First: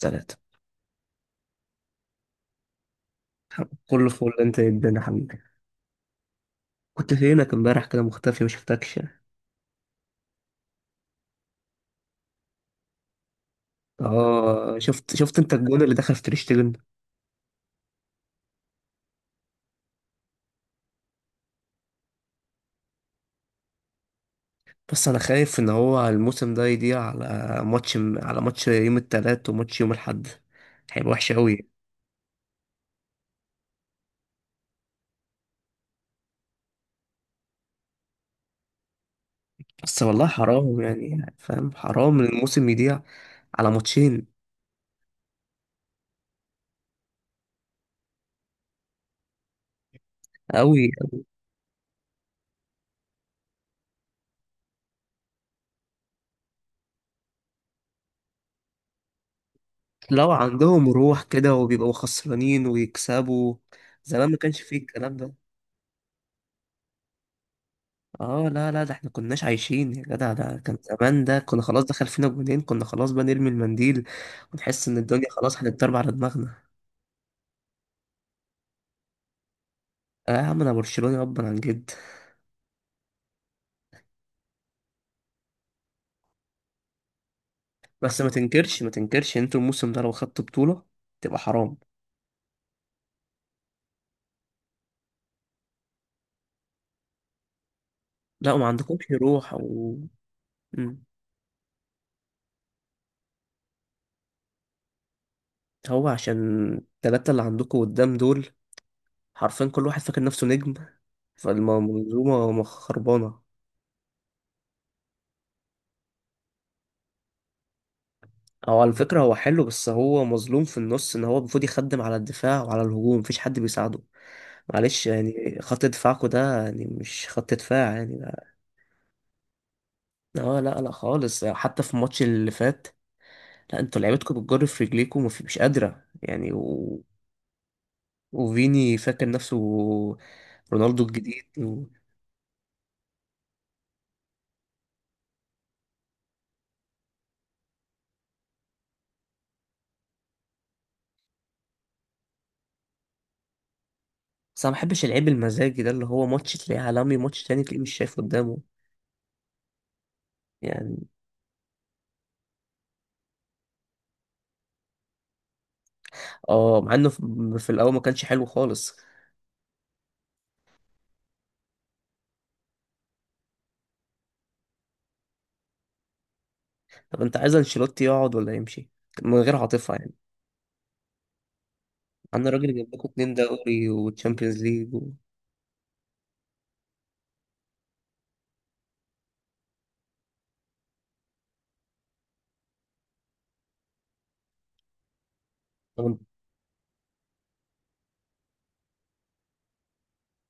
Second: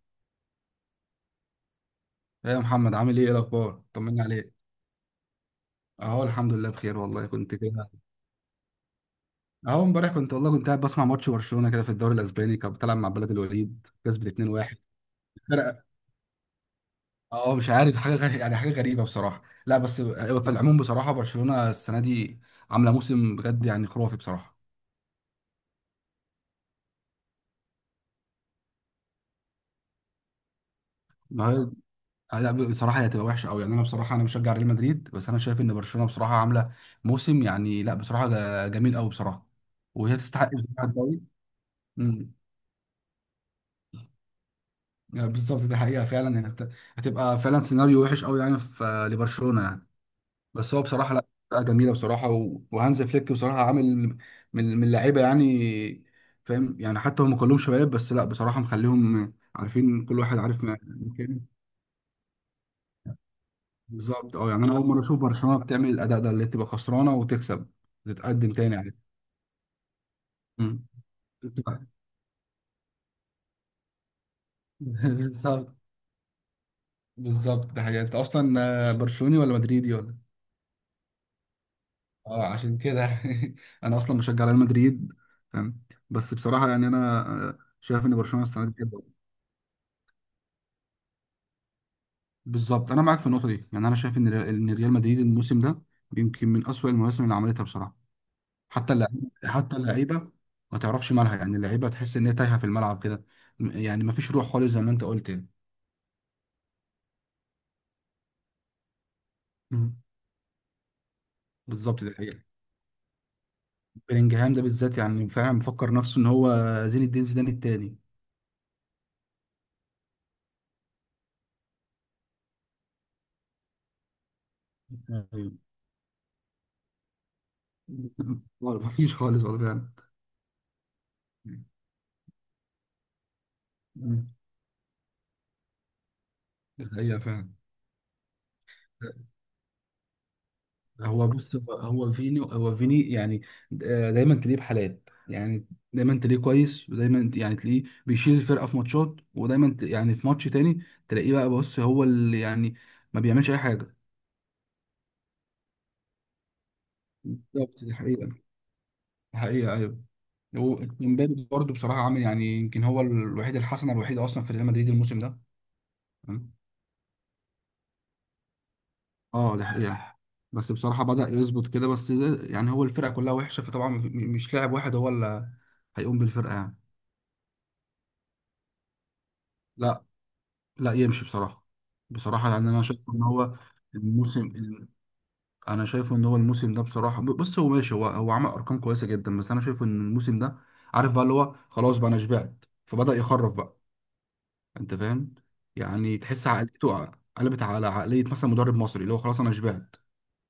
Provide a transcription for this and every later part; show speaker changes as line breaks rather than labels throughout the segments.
ثلاثة.
ايه يا محمد عامل ايه إيه الاخبار
كله
طمني
فل،
عليك.
انت يا ابن يا حبيبي.
اهو الحمد لله بخير
كنت
والله
فينك
كنت
امبارح
كده.
كده مختفي؟ ما شفتكش.
اهو امبارح كنت والله كنت قاعد بسمع ماتش برشلونه كده في الدوري الاسباني كانت بتلعب مع بلد الوليد كسبت 2-1.
اه، شفت. انت الجون
فرقه.
اللي دخل في تريشتجن.
اه مش عارف حاجه غريبة يعني حاجه غريبه بصراحه لا بس هو في العموم بصراحه برشلونه السنه دي عامله موسم بجد يعني خرافي بصراحه.
بس انا خايف ان هو الموسم ده يضيع على ماتش يوم التلات وماتش يوم الاحد، هيبقى وحش
ما
قوي.
هي آه لا بصراحه هي هتبقى وحشه قوي يعني انا بصراحه انا مشجع ريال مدريد بس انا شايف ان برشلونه بصراحه عامله موسم يعني لا بصراحه جميل قوي بصراحه.
بس
وهي
والله
تستحق
حرام،
بصراحة الدوري.
يعني فاهم، حرام ان
مم.
الموسم يضيع على ماتشين.
بالظبط دي حقيقة فعلا يعني هتبقى فعلا سيناريو وحش قوي يعني في لبرشلونة يعني. بس هو
قوي.
بصراحة لا فرقة جميلة بصراحة وهانز فليك بصراحة عامل من لعيبة يعني. فاهم يعني حتى هم كلهم شباب بس لا بصراحة مخليهم عارفين كل
لو
واحد عارف
عندهم روح
مكانه.
كده وبيبقوا خسرانين ويكسبوا. زمان ما
بالظبط اه
كانش
يعني
فيه
انا اول مرة
الكلام
اشوف
ده.
برشلونة بتعمل الاداء ده اللي تبقى خسرانة وتكسب
اه
تتقدم
لا
تاني
لا، ده
يعني.
احنا كناش عايشين يا جدع. ده كان
مم.
زمان، ده كنا خلاص دخل فينا جونين، كنا خلاص بقى نرمي المنديل ونحس ان الدنيا خلاص
بالظبط.
هتتضرب على دماغنا.
بالظبط ده حقيقة انت اصلا برشلوني ولا مدريدي ولا
اه يا عم، انا برشلوني ابا عن جد.
اه عشان كده. انا اصلا بشجع ريال مدريد فاهم. بس بصراحه يعني انا شايف ان
بس ما
برشلونه السنه دي
تنكرش ما
كده.
تنكرش انتوا الموسم ده لو خدتوا بطولة تبقى حرام.
بالظبط انا معاك في النقطه دي يعني انا شايف ان ان ريال مدريد الموسم ده يمكن من اسوأ المواسم اللي عملتها بصراحه.
لا، وما
حتى
عندكمش
اللعيبه
روح،
حتى
او...
اللعيبه ما
مم.
تعرفش مالها يعني اللعيبه تحس ان هي تايهه في الملعب كده. يعني ما فيش روح خالص زي ما انت قلت يعني.
هو عشان التلاتة اللي عندكم قدام دول حرفيا كل
مم.
واحد فاكر نفسه نجم،
بالظبط ده حقيقة.
فالمنظومة مخربانة.
بلينجهام ده بالذات يعني فعلا مفكر نفسه ان هو زين الدين زيدان التاني.
هو على فكرة هو حلو، بس هو مظلوم في النص، ان هو المفروض يخدم على الدفاع وعلى الهجوم، مفيش حد بيساعده. معلش
ايوه
يعني، خط دفاعكو ده يعني مش خط دفاع يعني ده.
مفيش خالص والله فعلا.
اه لا لا خالص، حتى في الماتش اللي فات، لا انتوا لعيبتكم
مم.
بتجر في رجليكم، مش قادرة يعني،
دي
و...
حقيقة فعلا.
وفيني فاكر نفسه رونالدو
هو
الجديد،
بص هو
و...
هو فيني هو فيني يعني. دايما تلاقيه بحالات يعني. دايما تلاقيه كويس ودايما يعني تلاقيه بيشيل الفرقة في ماتشات ودايما يعني في ماتش تاني تلاقيه بقى بص هو اللي يعني ما بيعملش أي حاجة.
بس انا ما بحبش اللعيب المزاجي ده، اللي هو ماتش تلاقيه عالمي، ماتش تاني تلاقيه
بالظبط
مش
دي
شايف
حقيقة دي
قدامه
حقيقة أيوه.
يعني.
ومبابي برضه بصراحة عامل يعني يمكن هو الوحيد الحسنة الوحيدة أصلا في ريال مدريد الموسم ده.
اه، مع انه في الاول ما كانش حلو خالص.
اه دي حقيقة. بس بصراحة بدأ يظبط كده بس يعني هو الفرقة كلها وحشة فطبعا مش لاعب واحد هو اللي هيقوم بالفرقة يعني.
طب انت عايز انشيلوتي يقعد ولا يمشي؟ من غير عاطفة
لا
يعني.
لا يمشي بصراحة.
انا
بصراحة يعني
راجل
أنا
جاب
شايف
لكم
إن
اتنين
هو
دوري
الموسم،
وتشامبيونز ليج، و...
أنا شايفه إن هو الموسم ده بصراحة بص هو ماشي هو عمل أرقام كويسة جدا بس أنا شايفه إن الموسم ده عارف بقى اللي هو خلاص بقى أنا شبعت فبدأ يخرف بقى. أنت فاهم
طب
يعني
انت
تحس عقليته قلبت على عقلية مثلا مدرب مصري اللي هو خلاص أنا شبعت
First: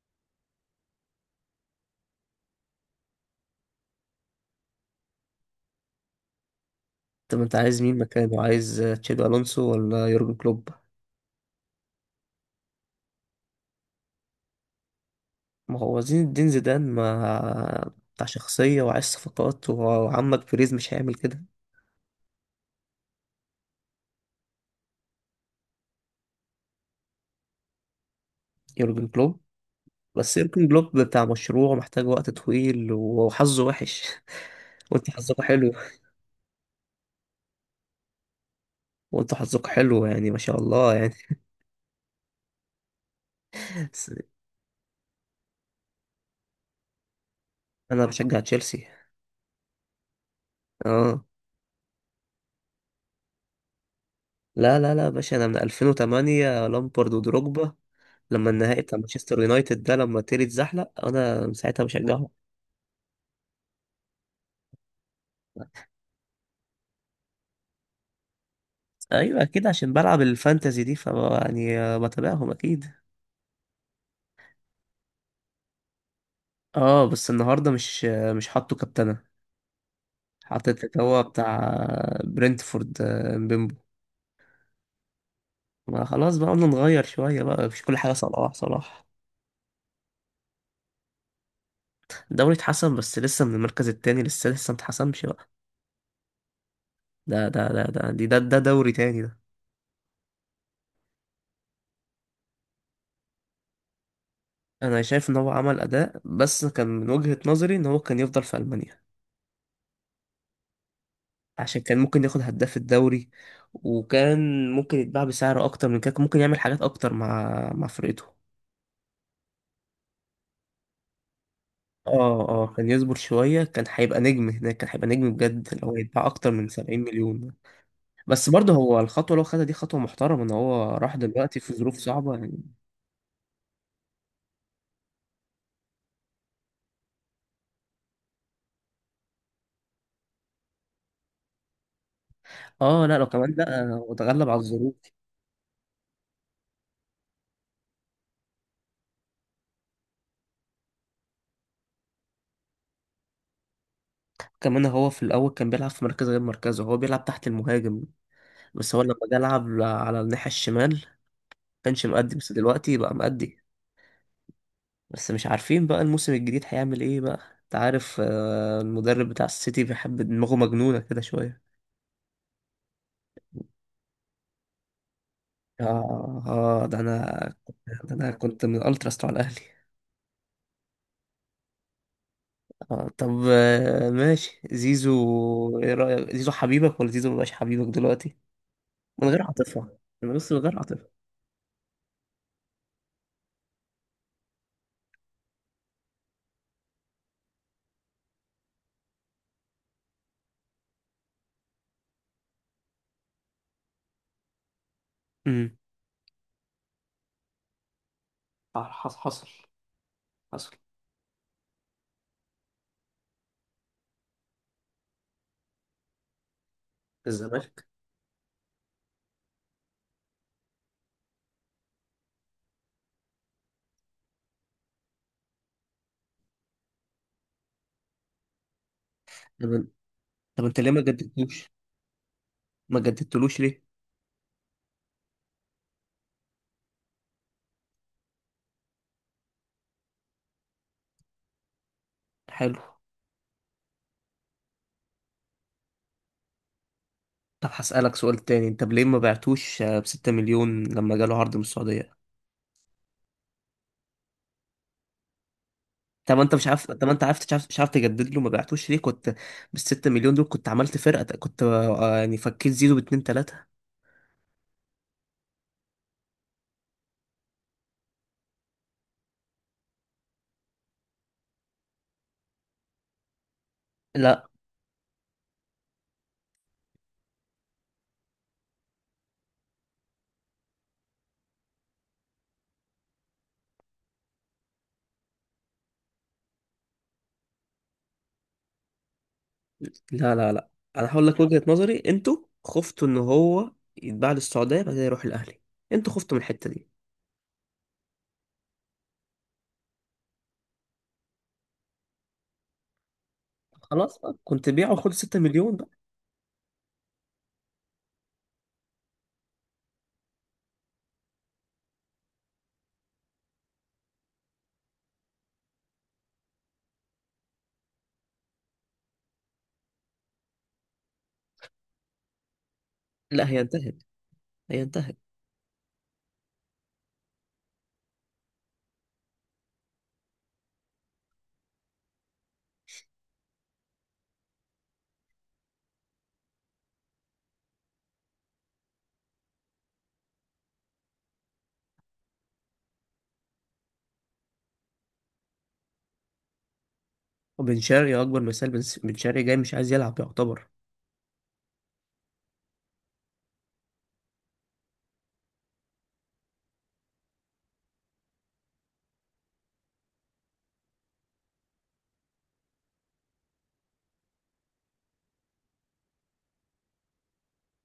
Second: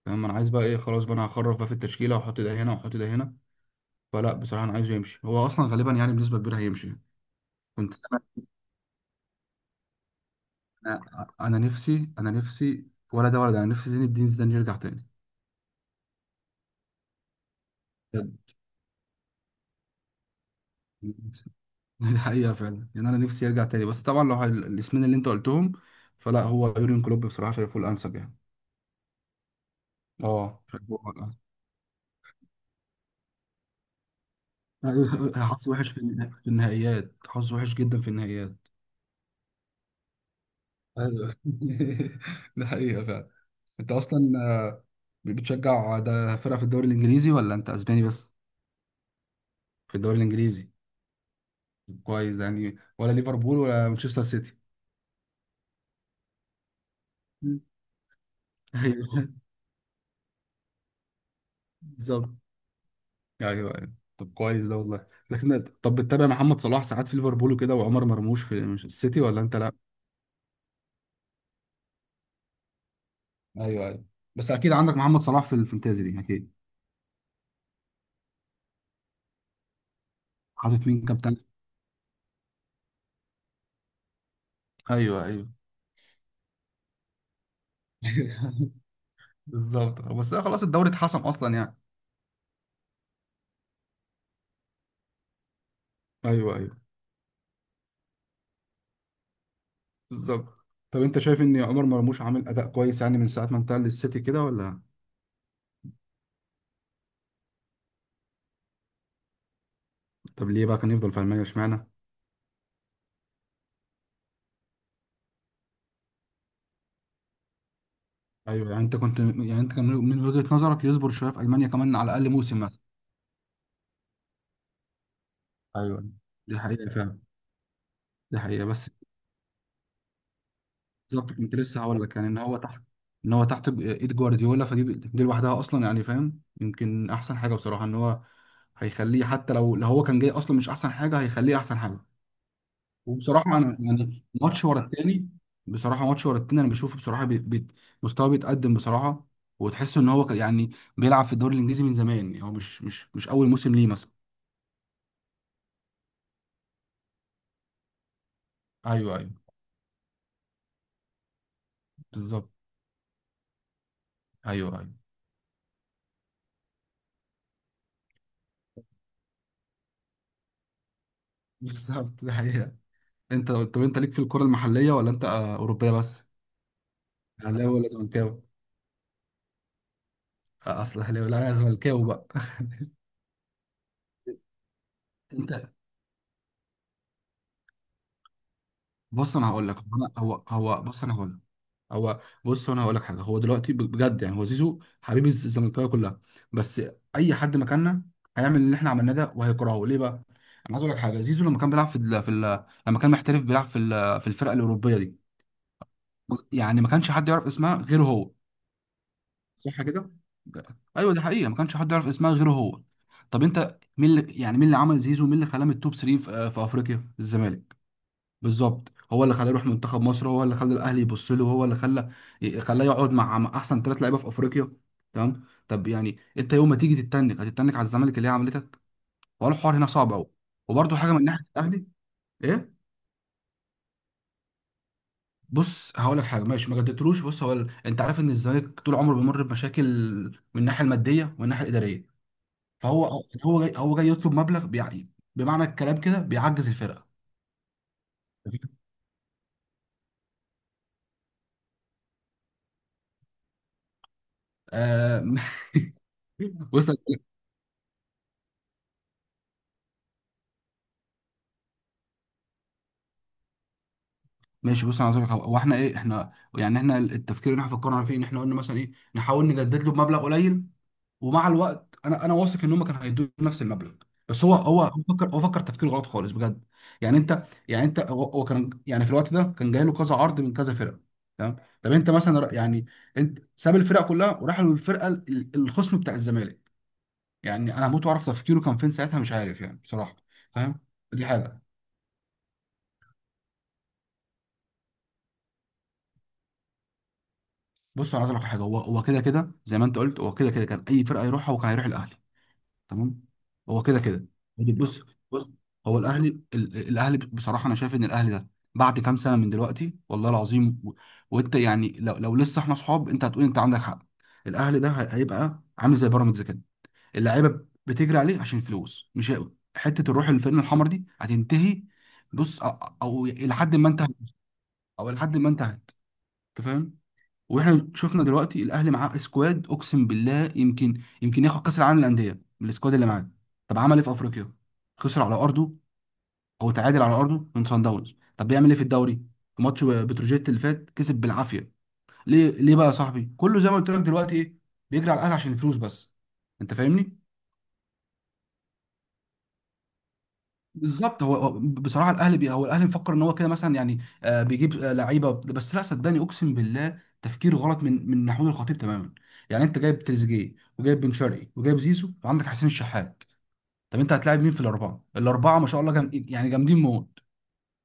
فاهم. أنا عايز بقى إيه خلاص بقى أنا هخرف بقى في التشكيلة وأحط ده هنا وأحط ده هنا. فلا بصراحة أنا عايزه يمشي هو أصلا غالبا يعني بنسبة كبيرة هيمشي.
طب انت عايز
كنت
مين مكانه؟ عايز تشابي الونسو ولا يورجن كلوب؟
أنا أنا نفسي ولا ده ولا ده أنا نفسي زين الدين زيدان يرجع تاني
ما هو زين الدين زيدان ما بتاع
بجد.
شخصية، وعايز صفقات، وعمك بيريز مش هيعمل كده.
دي حقيقة فعلا يعني أنا نفسي يرجع تاني بس طبعا لو الاسمين اللي أنت قلتهم فلا هو يورين كلوب بصراحة شايفه الأنسب يعني.
يورجن كلوب. بس
اه
يورجن
شايفه
كلوب
هو
بتاع
الأنسب.
مشروع محتاج وقت طويل، وحظه وحش. وانت
أيوه،
حظك
حظ
حلو.
وحش في في النهائيات حظ وحش جدا في النهائيات.
وانت حظك حلو يعني، ما شاء الله يعني.
ايوه ده حقيقة فعلا. أنت
بس
أصلا بتشجع ده فرقة في الدوري الإنجليزي ولا أنت أسباني
انا
بس؟
بشجع تشيلسي.
في الدوري الإنجليزي.
اه
كويس يعني ولا ليفربول ولا مانشستر سيتي.
لا لا لا يا باشا، انا من 2008، لامبرد
مم.
ودروجبا، لما النهائي بتاع
ايوه
مانشستر يونايتد ده، لما تيري اتزحلق، انا من ساعتها بشجعهم.
بالظبط. ايوه ايوه. طب كويس ده والله لكن طب بتتابع محمد صلاح ساعات في ليفربول وكده وعمر مرموش في السيتي ولا
ايوه
انت
اكيد،
لا.
عشان بلعب الفانتازي دي، ف يعني بتابعهم اكيد.
ايوه ايوه. بس اكيد عندك محمد صلاح في الفانتازي دي اكيد.
اه بس النهارده مش حاطه كابتنه. حطيت
حاطط مين
اللي هو
كابتن.
بتاع برنتفورد، مبيمبو.
ايوه ايوه.
ما خلاص بقى، قلنا نغير شويه بقى، مش كل حاجه صلاح صلاح.
بالظبط بس أنا خلاص الدوري اتحسم اصلا يعني.
الدوري اتحسن، بس لسه من المركز التاني، لسه لسه متحسمش بقى.
ايوه ايوه.
ده دوري تاني ده.
بالظبط. طب انت شايف ان عمر مرموش عامل اداء كويس يعني من ساعه ما انتقل للسيتي كده ولا.
انا شايف ان هو عمل اداء، بس كان من وجهة نظري ان هو كان يفضل في المانيا،
طب ليه بقى كان يفضل في المانيا
عشان
اشمعنى.
كان ممكن ياخد هداف الدوري، وكان ممكن يتباع بسعر اكتر من كده، كان ممكن يعمل حاجات اكتر مع فرقته.
ايوه يعني انت كنت يعني انت كان من وجهة نظرك يصبر شويه في المانيا كمان على الاقل
اه
موسم
اه،
مثلا.
كان يصبر شوية، كان هيبقى نجم هناك، كان هيبقى نجم بجد، اللي هو
ايوه
يتباع اكتر
دي
من
حقيقه
70
فعلا.
مليون.
دي
بس
حقيقه
برضه
بس.
هو الخطوة اللي هو خدها دي خطوة محترمة، ان هو راح
بالظبط كنت
دلوقتي في
لسه
ظروف
هقول لك يعني
صعبة
ان
يعني.
هو تحت ان هو تحت ايد جوارديولا فدي لوحدها اصلا يعني فاهم يمكن احسن حاجه بصراحه ان هو هيخليه حتى لو هو كان جاي اصلا مش احسن حاجه هيخليه احسن حاجه.
اه لا، لو كمان
وبصراحه انا
لا، هو
يعني
اتغلب على
ماتش ورا
الظروف.
التاني. بصراحه ماتش ورا التاني انا بشوفه بصراحه بي بي مستواه بيتقدم بصراحه. وتحس ان هو يعني بيلعب في الدوري الانجليزي من زمان يعني هو مش اول موسم ليه مثلا.
كمان هو في الاول كان بيلعب في مركز غير مركزه، هو بيلعب تحت المهاجم، بس هو لما
ايوه ايوه.
جه لعب على الناحية الشمال كانش مأدي،
بالظبط.
بس دلوقتي بقى مأدي.
ايوه ايوه.
بس مش عارفين بقى الموسم الجديد هيعمل ايه بقى، انت عارف، المدرب بتاع السيتي بيحب دماغه مجنونة كده شوية.
بالظبط دي حقيقة. انت طب انت ليك في الكرة المحلية ولا انت اوروبية بس؟
اه اه ده انا،
اهلاوي ولا
ده انا
زملكاوي؟
كنت من الالتراس بتاع الاهلي.
اصل اهلاوي لا انا زملكاوي بقى.
آه طب آه ماشي،
انت
زيزو ايه رأيك؟ زيزو حبيبك ولا زيزو مبقاش حبيبك دلوقتي؟ من
بص
غير
انا هقول لك هو
عاطفة.
انا
انا
هو
بس من غير
هو بص
عاطفة.
انا هقول لك. هو بص انا هقول لك حاجه هو دلوقتي بجد يعني هو زيزو حبيب الزملكاويه كلها. بس اي حد مكاننا هيعمل اللي احنا عملناه ده وهيكرهه ليه بقى؟ انا عايز اقول لك حاجه زيزو لما كان بيلعب في ال... لما كان محترف بيلعب في في الفرقه الاوروبيه دي
امم
يعني ما كانش حد يعرف اسمها غيره هو.
حصل حصل.
صح كده؟
حصل.
ايوه دي حقيقه ما كانش حد يعرف اسمها غيره هو. طب انت مين اللي يعني مين اللي عمل زيزو مين اللي خلاه من التوب 3 في في افريقيا الزمالك.
الزمالك.
بالظبط هو اللي خلاه يروح منتخب مصر هو اللي خلى الاهلي يبص له هو اللي خلى خلاه يقعد مع مع احسن ثلاث لعيبه في افريقيا. تمام طب يعني انت يوم ما تيجي تتنك هتتنك على الزمالك اللي هي عملتك هو الحوار
طب
هنا صعب قوي.
طب انت ليه
وبرده
ما
حاجه من ناحيه
جددتوش؟
الاهلي ايه.
ما جددتلوش ليه؟
بص هقول لك حاجه ماشي ما جددتلوش بص هو انت عارف ان الزمالك طول عمره بيمر بمشاكل من الناحيه الماديه والناحيه الاداريه.
حلو.
فهو هو جاي يطلب مبلغ بيعني بمعنى الكلام كده بيعجز الفرقه.
طب هسألك سؤال تاني، انت ليه ما بعتوش، بستة مليون، لما جاله عرض من السعودية؟
آه،
طب انت مش
بص
عارف، طب انت عرفت مش عارف تجدد له، ما بعتوش ليه؟ كنت بالستة مليون دول كنت عملت فرقة، كنت يعني فكيت زيزو باتنين تلاتة.
ماشي بص انا عايز اقول لك حاجة. هو احنا ايه احنا يعني احنا التفكير اللي احنا فكرنا فيه ان احنا قلنا مثلا ايه نحاول نجدد له بمبلغ قليل ومع الوقت انا واثق ان هم كانوا هيدوا نفس المبلغ. بس
لا
هو فكر تفكير غلط خالص بجد. يعني انت يعني انت هو كان يعني في الوقت ده كان جاي له كذا عرض من كذا فرقه. تمام طب انت مثلا يعني انت ساب الفرق كلها وراح للفرقه الخصم بتاع الزمالك يعني انا هموت واعرف تفكيره كان فين ساعتها مش عارف يعني بصراحه.
لا لا لا،
فاهم
انا
دي
هقول لك
حاجه.
وجهة نظري. انتوا خفتوا ان هو يتباع للسعودية بعد كده يروح الاهلي، انتوا خفتوا من الحتة دي.
بص انا عايز اقول لك على حاجه هو كده كده زي ما انت قلت هو كده كده كان اي فرقه يروحها هو كان هيروح الاهلي. تمام هو كده
خلاص
كده.
بقى كنت بيعه
بص
وخد ستة
بص
مليون بقى.
هو الاهلي الاهلي بصراحه انا شايف ان الاهلي ده بعد كام سنه من دلوقتي والله العظيم وانت يعني لو لسه احنا اصحاب انت هتقول انت عندك حق. الاهلي ده هيبقى عامل زي بيراميدز كده اللعيبه بتجري عليه عشان فلوس مش حته الروح الفرقه الحمر دي هتنتهي. بص او أو
لا
الى
هي
حد ما
انتهت،
انتهت
هي
او
انتهت.
لحد ما انتهت انت فاهم. واحنا شفنا دلوقتي الاهلي معاه سكواد اقسم بالله يمكن ياخد كاس العالم للانديه من السكواد اللي معاه. طب عمل ايه في افريقيا. خسر على ارضه او تعادل على ارضه من سان داونز. طب بيعمل ايه في الدوري. في ماتش بتروجيت اللي فات كسب بالعافيه. ليه بقى يا صاحبي كله زي ما قلت لك دلوقتي ايه بيجري على الاهلي عشان الفلوس بس. انت فاهمني.
وبن شرقي اكبر مثال، بن شرقي جاي مش عايز يلعب يعتبر.
بالظبط هو بصراحه الاهلي بي هو الاهلي مفكر ان هو كده مثلا يعني آه بيجيب آه لعيبه بس لا صدقني اقسم بالله تفكير غلط من محمود الخطيب تماما. يعني انت جايب تريزيجيه وجايب بن شرقي وجايب زيزو وعندك حسين الشحات. طب انت هتلاعب مين في الاربعه؟ الاربعه ما شاء الله جم... يعني جامدين موت.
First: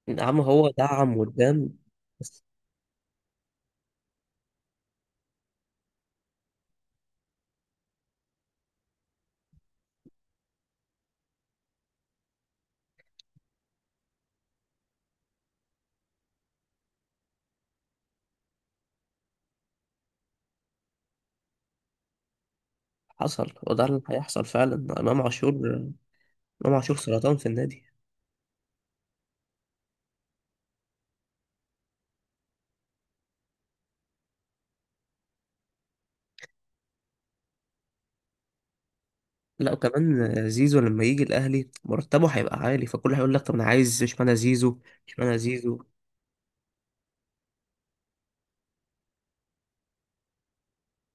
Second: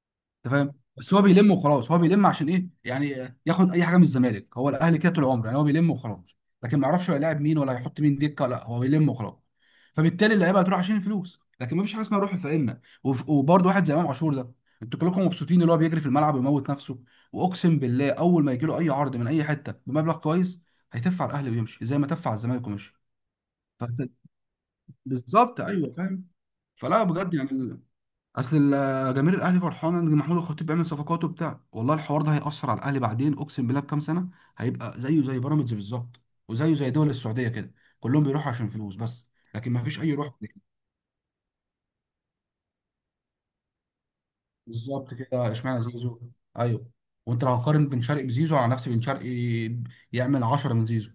يا عم
انت
هو
فاهم بس
دعم
هو بيلم
قدام.
وخلاص هو بيلم
بس
عشان ايه يعني ياخد اي حاجه من الزمالك هو الاهلي كده طول عمره يعني هو بيلم وخلاص. لكن ما يعرفش هو هيلاعب مين ولا هيحط مين دكه لا هو بيلم وخلاص. فبالتالي اللعيبه هتروح عشان الفلوس لكن ما فيش حاجه اسمها روح فقيرنا وبرضه واحد زي امام عاشور ده انتوا كلكم مبسوطين اللي هو بيجري في الملعب ويموت نفسه. واقسم بالله اول ما يجي له اي عرض من اي حته بمبلغ كويس هيتف على الاهلي ويمشي زي ما تف على الزمالك ومشي.
حصل، وده اللي
فأنت-
هيحصل فعلا. امام عاشور.
بالظبط ايوه فاهم.
امام عاشور
فلا بجد
سرطان في
يعني
النادي.
اصل جماهير الاهلي فرحانه ان محمود الخطيب بيعمل صفقات وبتاع والله الحوار ده هيأثر على الاهلي بعدين اقسم بالله بكام سنه هيبقى زيه زي بيراميدز بالظبط. وزيه زي دول السعوديه كده كلهم بيروحوا عشان فلوس بس
لا،
لكن ما فيش اي روح.
وكمان زيزو لما يجي الاهلي مرتبه هيبقى عالي، فكل هيقول لك طب انا عايز اشمعنى زيزو.
بالظبط
اشمعنى
كده اشمعنى
زيزو.
زيزو. ايوه. وانت لو هتقارن بن شرقي بزيزو على نفسي بن شرقي يعمل 10 من زيزو.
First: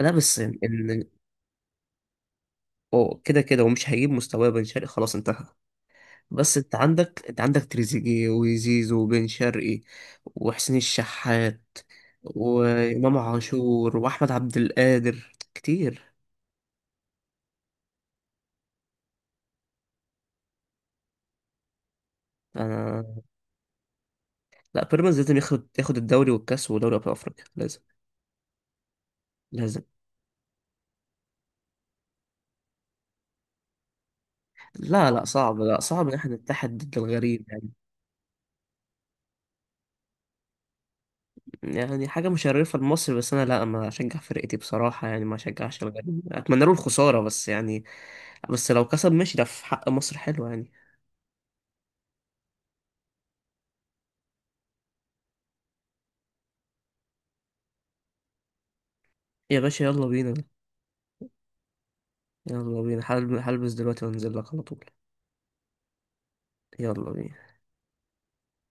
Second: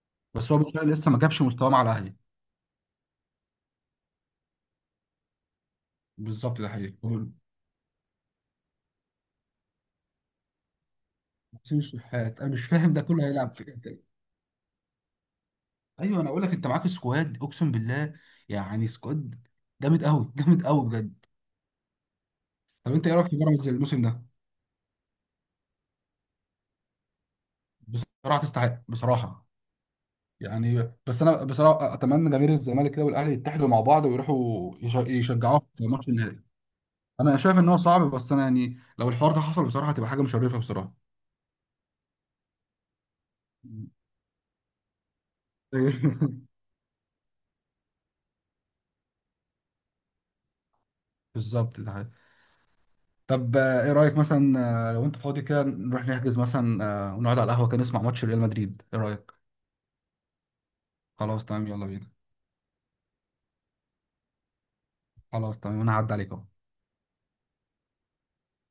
لا، بس
بس
ان
هو بن شرقي لسه ما جابش مستواه مع الاهلي.
هو كده كده ومش هيجيب مستواه، بن شرقي خلاص انتهى. بس
بالظبط ده حقيقي.
انت عندك تريزيجيه وزيزو وبن شرقي وحسين الشحات
وحسين الشحات انا مش فاهم ده
وامام
كله هيلعب في.
عاشور واحمد عبد القادر، كتير.
ايوه انا اقول لك انت معاك سكواد اقسم بالله يعني سكواد جامد قوي. جامد قوي بجد. طب انت ايه رايك في بيراميدز الموسم ده.
لا، بيراميدز لازم ياخد الدوري والكاس ودوري ابطال افريقيا، لازم.
بصراحه تستحق بصراحه.
لازم.
يعني بس انا بصراحه اتمنى جماهير الزمالك كده والاهلي يتحدوا مع بعض ويروحوا
لا لا صعب،
يشجعوه
لا
في
صعب
ماتش
ان احنا
النهائي.
نتحد ضد
انا
الغريب
شايف ان
يعني.
هو صعب بس انا يعني لو الحوار ده حصل بصراحه هتبقى حاجه مشرفه بصراحه.
يعني حاجه مشرفه لمصر، بس انا لا، ما اشجع فرقتي بصراحه يعني، ما اشجعش الغريب، اتمنى له الخساره بس يعني. بس لو كسب ماشي، ده في حق مصر، حلو يعني.
بالظبط ده حقيقي. طب ايه رايك مثلا لو انت فاضي كده نروح نحجز مثلا ونقعد على القهوه كده نسمع ماتش ريال مدريد ايه رايك.
يا باشا يلا بينا.
خلاص تمام يلا بينا.
يلا بينا، هلبس دلوقتي وانزل لك على طول.
خلاص تمام انا هعدي عليك اهو.
يلا بينا.